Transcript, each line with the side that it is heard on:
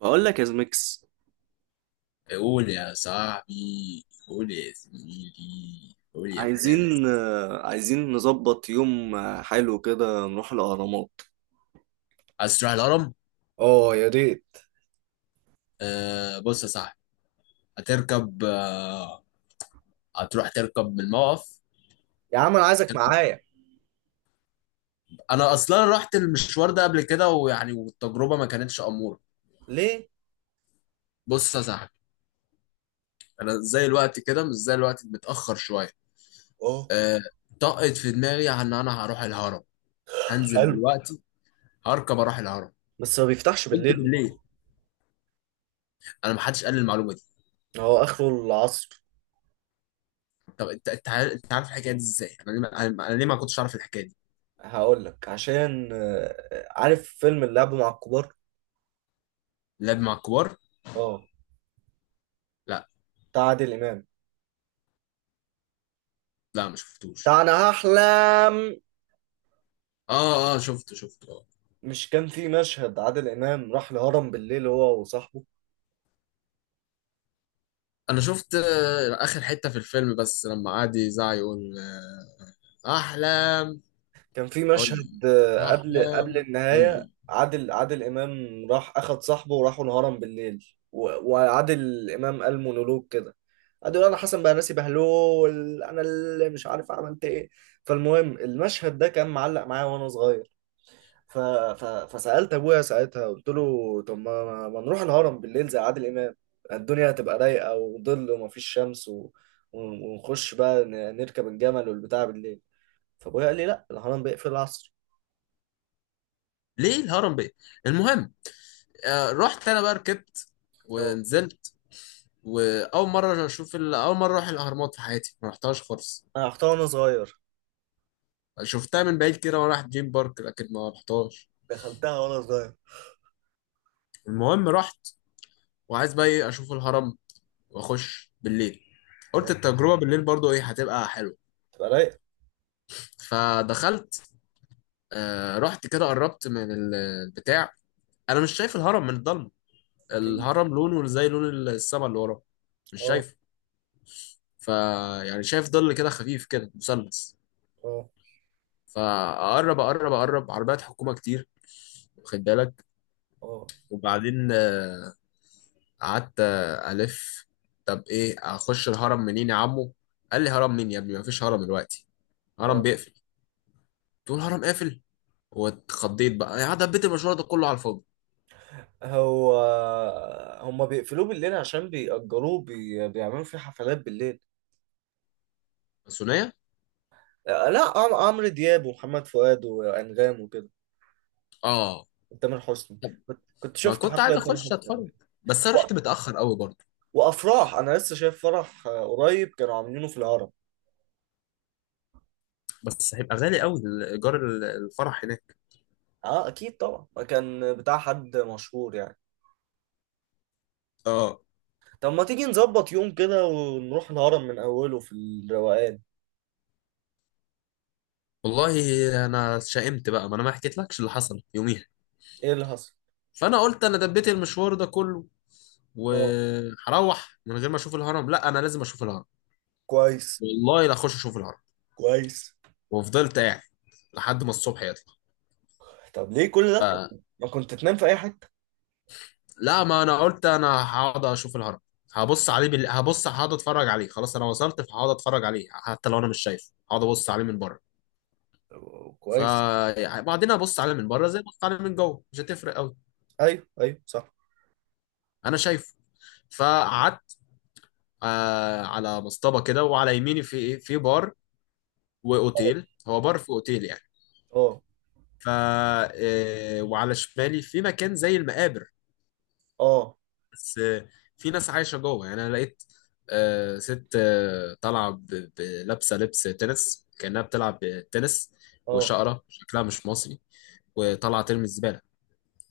right: بقول لك يا زميكس.
left: قول يا صاحبي، قول يا زميلي، قول يا برنس.
right: عايزين عايزين نظبط يوم، حلو كده نروح الأهرامات.
left: عايز تروح الهرم؟
right: اه، يا ريت.
left: آه بص يا صاحبي، هتركب آه، هتروح تركب من الموقف،
right: يا عم، انا عايزك
left: هتركب.
right: معايا.
left: انا اصلا رحت المشوار ده قبل كده ويعني والتجربه ما كانتش اموره.
right: ليه؟
left: بص يا صاحبي، انا زي الوقت كده مش زي الوقت، متاخر شويه.
right: اه.
left: آه، طقت في دماغي ان انا هروح الهرم، هنزل
right: حلو.
left: دلوقتي هركب اروح الهرم.
right: بس ما بيفتحش
left: قلت
right: بالليل.
left: بالليل؟ انا ما حدش قال لي المعلومه دي.
right: هو اخره العصر.
left: طب انت، انت عارف الحكايه دي ازاي؟ انا ليه انا ليه ما كنتش اعرف الحكايه دي؟
right: هقول لك عشان، عارف فيلم اللعب مع الكبار؟
left: لعب مع الكبار؟
right: اه.
left: لا،
right: بتاع عادل امام.
left: لا ما شفتوش.
right: بتاع انا هحلم.
left: اه اه، شفته اه.
right: مش كان في مشهد عادل امام راح الهرم بالليل هو وصاحبه؟
left: انا شفت اخر حته في الفيلم بس لما قعد يزعق يقول احلام.
right: كان في مشهد،
left: اي،
right: قبل
left: احلام.
right: النهاية،
left: اي.
right: عادل إمام راح أخد صاحبه وراحوا الهرم بالليل. وعادل إمام قال مونولوج كده، قعد يقول: أنا حسن بقى ناسي بهلول، أنا اللي مش عارف عملت إيه. فالمهم، المشهد ده كان معلق معايا وأنا صغير. ف... فسألت أبويا ساعتها، قلت له: طب ما... ما ما نروح الهرم بالليل زي عادل إمام، الدنيا هتبقى رايقة وظل ومفيش شمس، ونخش بقى نركب الجمل والبتاع بالليل. فأبويا قال لي: لأ، الهرم بيقفل العصر.
left: ليه الهرم بيه؟ المهم، آه رحت انا بقى، ركبت
right: اه.
left: ونزلت. واول مره اشوف اول مره اروح الاهرامات في حياتي، ما رحتهاش خالص.
right: انا رحتها وانا صغير.
left: شفتها من بعيد كده وانا رايح دريم بارك، لكن ما رحتهاش.
right: دخلتها وانا صغير.
left: المهم رحت، وعايز بقى ايه اشوف الهرم واخش بالليل. قلت
right: كويس.
left: التجربه بالليل برضو ايه، هتبقى حلوه.
right: تبقى رايق.
left: فدخلت. آه رحت كده قربت من البتاع. انا مش شايف الهرم من الضلمه،
right: اكيد.
left: الهرم لونه زي لون السما اللي وراه، مش
right: اه،
left: شايفه. ف، يعني شايف ظل كده خفيف كده مثلث.
right: اه،
left: فاقرب اقرب اقرب، عربيات حكومه كتير. واخد بالك؟
right: اه،
left: وبعدين قعدت الف. طب ايه، اخش الهرم منين يا عمو؟ قال لي هرم مين يا ابني، مفيش هرم دلوقتي، هرم
right: اه.
left: بيقفل. تقول الهرم قافل! واتخضيت بقى، يعني دبيت المشوار ده كله على الفاضي.
right: هو، هما بيقفلوه بالليل عشان بيأجروه، بيعملوا فيه حفلات بالليل.
left: الثنائيه،
right: لا، عمرو دياب ومحمد فؤاد وأنغام وكده.
left: اه.
right: وتامر حسني.
left: طب
right: كنت
left: ما
right: شفت
left: كنت
right: حفلة
left: عايز
right: لتامر
left: اخش
right: حسني.
left: اتفرج، بس انا
right: و...
left: رحت متاخر قوي برضه.
right: وأفراح، أنا لسه شايف فرح قريب كانوا عاملينه في الهرم.
left: بس هيبقى غالي قوي، ايجار الفرح هناك.
right: اه، اكيد طبعا كان بتاع حد مشهور يعني.
left: اه.
right: طب ما تيجي نظبط يوم كده ونروح الهرم من أوله في الروقان.
left: والله، انا شائمت بقى، ما انا ما حكيتلكش اللي حصل يوميها.
right: إيه اللي حصل؟
left: فانا قلت انا دبيت المشوار ده كله
right: اه.
left: وهروح من غير ما اشوف الهرم؟ لا، انا لازم اشوف الهرم.
right: كويس.
left: والله لا اخش اشوف الهرم.
right: كويس.
left: وفضلت قاعد لحد ما الصبح يطلع.
right: طب ليه كل ده؟ ما كنت تنام في أي حتة.
left: لا، ما انا قلت انا هقعد اشوف الهرم، هبص عليه هبص هقعد اتفرج عليه، خلاص انا وصلت، فهقعد اتفرج عليه حتى لو انا مش شايفه. هقعد ابص عليه من بره.
right: كويس.
left: فبعدين ابص عليه من بره زي ما ابص عليه من جوه، مش هتفرق قوي،
right: أيوه، أيوه، صح.
left: انا شايفه. فقعدت آه على مصطبه كده، وعلى يميني في ايه، في بار واوتيل، هو بار في اوتيل يعني.
right: اه،
left: ف وعلى شمالي في مكان زي المقابر،
right: اه،
left: بس في ناس عايشه جوه يعني. انا لقيت ست طالعه لابسه لبس تنس، كانها بتلعب تنس،
right: اه.
left: وشقره شكلها مش مصري، وطالعه ترمي الزباله،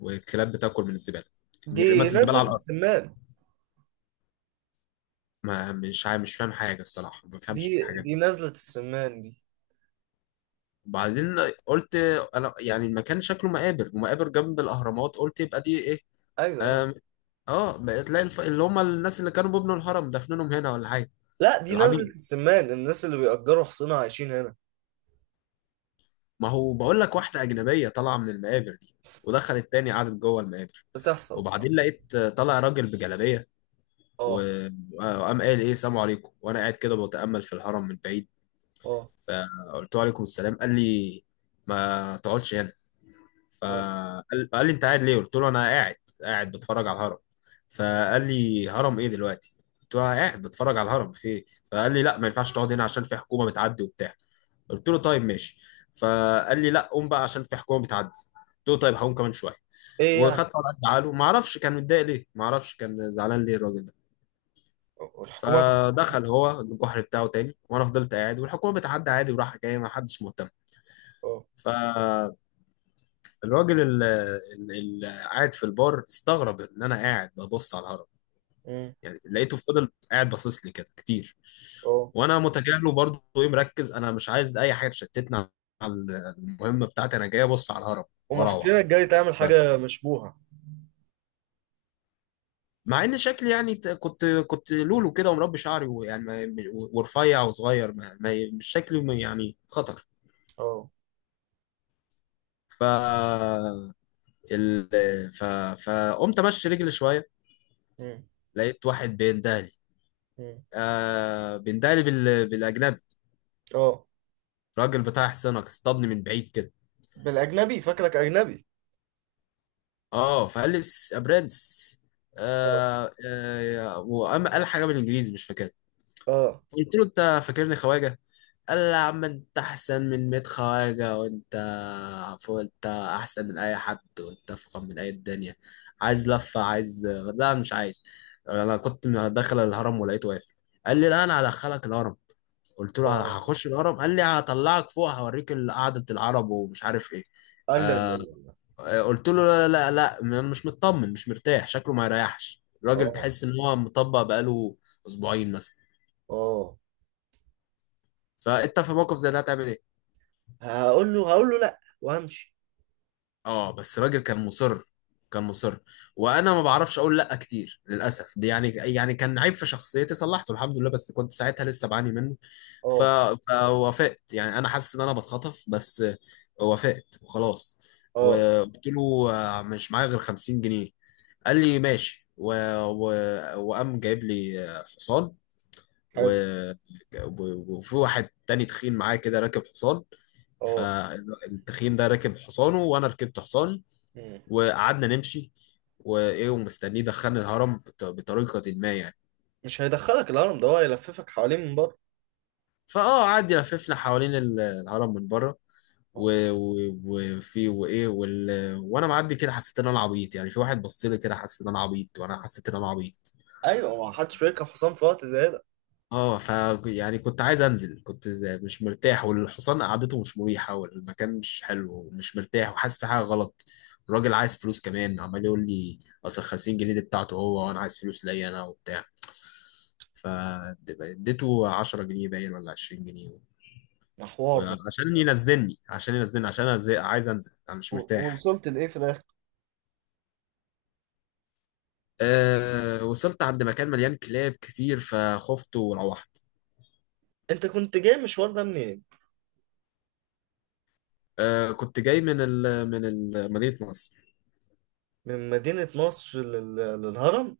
left: والكلاب بتاكل من الزباله.
right: دي
left: رمت الزباله
right: نزلة
left: على الارض.
right: السمان.
left: ما مش مش فاهم حاجه الصراحه، ما
right: دي
left: بفهمش في الحاجات
right: دي
left: دي.
right: نزلة السمان دي.
left: وبعدين قلت انا يعني المكان شكله مقابر، ومقابر جنب الاهرامات، قلت يبقى دي ايه.
right: ايوه، ايوه.
left: آم، اه بقى، تلاقي اللي هم الناس اللي كانوا بيبنوا الهرم دفنهم هنا ولا حاجه،
right: لا، دي نزلة
left: العبيد.
right: السمان، الناس اللي بيأجروا حصنة عايشين هنا.
left: ما هو بقول لك واحدة أجنبية طالعة من المقابر دي، ودخلت تاني قعدت جوه المقابر.
right: بتحصل،
left: وبعدين
right: بتحصل.
left: لقيت طالع راجل بجلابية،
right: اه،
left: وقام قال إيه السلام عليكم، وأنا قاعد كده بتأمل في الهرم من بعيد.
right: اه،
left: فقلت له عليكم السلام. قال لي ما تقعدش هنا.
right: اه.
left: قال لي أنت قاعد ليه؟ قلت له أنا قاعد، قاعد بتفرج على الهرم. فقال لي هرم إيه دلوقتي؟ قلت له أنا قاعد بتفرج على الهرم، في إيه؟ فقال لي لا، ما ينفعش تقعد هنا عشان في حكومة بتعدي وبتاع. قلت له طيب ماشي. فقال لي لا، قوم بقى عشان في حكومه بتعدي. قلت له طيب هقوم كمان شويه.
right: ايه يعني.
left: وخدت ورقه عاله، ما اعرفش كان متضايق ليه، ما اعرفش كان زعلان ليه الراجل ده.
right: الحكومة.
left: فدخل هو الجحر بتاعه تاني، وانا فضلت قاعد، والحكومه بتعدي عادي، وراح جاي، ما حدش مهتم.
right: اه.
left: فالراجل اللي قاعد في البار استغرب ان انا قاعد ببص على الهرم،
right: مم.
left: يعني لقيته فضل قاعد باصص لي كده كتير،
right: اه.
left: وانا متجاهله برضه، ايه مركز، انا مش عايز اي حاجه تشتتني عن المهمه بتاعتي. انا جاي ابص على الهرم
right: هما فاكرينك
left: واروح،
right: جاي تعمل حاجة
left: بس.
right: مشبوهة.
left: مع ان شكلي يعني كنت لولو كده ومربي شعري ويعني ورفيع وصغير مش شكلي يعني خطر.
right: اه.
left: ف ال... ف فقمت امشي رجلي شويه.
right: مم.
left: لقيت واحد بيندهلي،
right: مم.
left: آه بيندهلي بالاجنبي.
right: اه.
left: راجل بتاع حصانك، اصطادني من بعيد كده.
right: بالاجنبي فاكرك اجنبي.
left: اه فقال لي يا برنس،
right: اه،
left: آه آه، وقام قال حاجه بالانجليزي مش فاكرها.
right: اه،
left: قلت له انت فاكرني خواجه؟ قال لي يا عم انت احسن من 100 خواجه، وانت عفوا انت احسن من اي حد، وانت افخم من اي الدنيا. عايز لفه؟ عايز؟ لا مش عايز. انا كنت داخل الهرم ولقيته واقف، قال لي لا انا هدخلك الهرم. قلت له
right: اه.
left: هخش الهرم. قال لي هطلعك فوق هوريك قعده العرب ومش عارف ايه.
right: قال: لا، لا،
left: آه،
right: لا، لا.
left: قلت له لا لا لا، انا مش مطمن، مش مرتاح، شكله ما يريحش الراجل،
right: اه،
left: تحس ان هو مطبق بقاله اسبوعين مثلا.
right: اه.
left: فانت في موقف زي ده هتعمل ايه؟
right: هقول له: لا، وهمشي.
left: اه، بس راجل كان مصر، كان مصر، وانا ما بعرفش اقول لا كتير للاسف، دي يعني يعني كان عيب في شخصيتي صلحته الحمد لله، بس كنت ساعتها لسه بعاني منه. ف...
right: اه،
left: فوافقت، يعني انا حاسس ان انا بتخطف، بس وافقت وخلاص.
right: اه.
left: وقلت له مش معايا غير 50 جنيه. قال لي ماشي و... وقام جايب لي حصان و...
right: حلو.
left: وفي واحد تاني تخين معايا كده راكب حصان.
right: اه.
left: فالتخين ده راكب حصانه، وانا ركبت حصاني،
right: مم.
left: وقعدنا نمشي. وايه ومستنيه دخلني الهرم بطريقه ما يعني.
right: مش هيدخلك الهرم ده، هو هيلففك حواليه من بره.
left: فاه قعد يلففنا حوالين الهرم من بره،
right: اه.
left: و- و- وفي وايه وانا معدي كده حسيت ان انا عبيط، يعني في واحد بص لي كده حسيت ان انا عبيط، وانا حسيت ان انا عبيط.
right: ايوه، ما حدش بيركب حصان في وقت زي ده.
left: اه ف يعني كنت عايز انزل، مش مرتاح، والحصان قعدته مش مريحه، والمكان مش حلو، ومش مرتاح، وحاسس في حاجه غلط. الراجل عايز فلوس كمان، عمال يقول لي اصل 50 جنيه دي بتاعته هو، وانا عايز فلوس ليا انا وبتاع. فاديته 10 جنيه باين ولا 20 جنيه،
right: ده حوار ده.
left: وعشان ينزلني عشان ينزلني عشان أنزل- عايز انزل، انا مش مرتاح.
right: ووصلت لإيه في الآخر؟
left: أه وصلت عند مكان مليان كلاب كتير، فخفت وروحت.
right: انت كنت جاي مشوار ده منين؟
left: أه كنت جاي من ال مدينة نصر.
right: من مدينة نصر للهرم.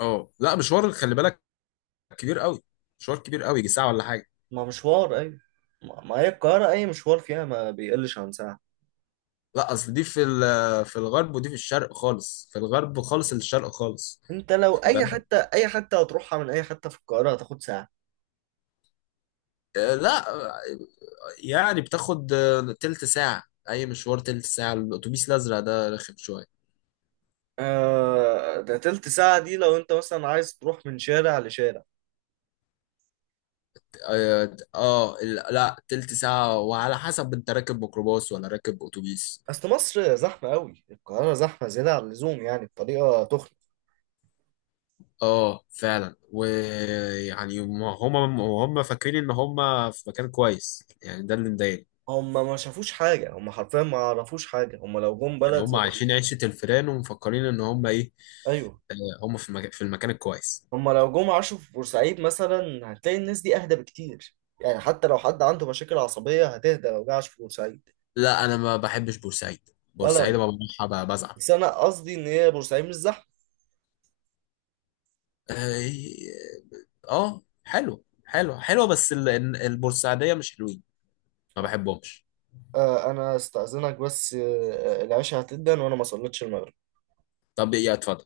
left: اه لا مشوار، خلي بالك، كبير قوي، مشوار كبير قوي، يجي ساعة ولا حاجة.
right: ما مشوار، ايوه. ما هي القاهرة، أي مشوار فيها ما بيقلش عن ساعة.
left: لا اصل دي في في الغرب، ودي في الشرق خالص، في الغرب خالص، الشرق خالص.
right: أنت لو
left: خد
right: أي
left: بالك.
right: حتة أي حتة هتروحها من أي حتة في القاهرة هتاخد ساعة.
left: أه لا، يعني بتاخد تلت ساعة. أي مشوار تلت ساعة، الأتوبيس الأزرق ده رخم شوية.
right: ده تلت ساعة دي لو أنت مثلا عايز تروح من شارع لشارع.
left: لا تلت ساعة، وعلى حسب أنت راكب ميكروباص ولا راكب أتوبيس.
right: أصل مصر زحمة أوي، القاهرة زحمة زيادة عن اللزوم، يعني بطريقة تخنق.
left: آه فعلا، ويعني هم فاكرين إن هم في مكان كويس، يعني ده اللي مضايقني.
right: هما ما شافوش حاجة، هما حرفيا ما يعرفوش حاجة، هما لو جم
left: يعني
right: بلد
left: هم
right: زي.
left: عايشين عيشة الفيران، ومفكرين إن هم إيه،
right: أيوه.
left: هم في المكان، الكويس.
right: هما لو جم عاشوا في بورسعيد مثلا هتلاقي الناس دي أهدى بكتير. يعني حتى لو حد عنده مشاكل عصبية هتهدى لو جه عاش في بورسعيد.
left: لا أنا ما بحبش بورسعيد، بورسعيد
right: ولا.
left: ما بروحها بزعل.
right: بس انا قصدي ان هي بورسعيد مش زحمه.
left: آه، اه حلو حلو حلو، بس البورسعيدية مش حلوين، ما بحبهمش.
right: انا استاذنك بس، العشاء هتدن وانا ما صليتش المغرب.
left: طب يا اتفضل.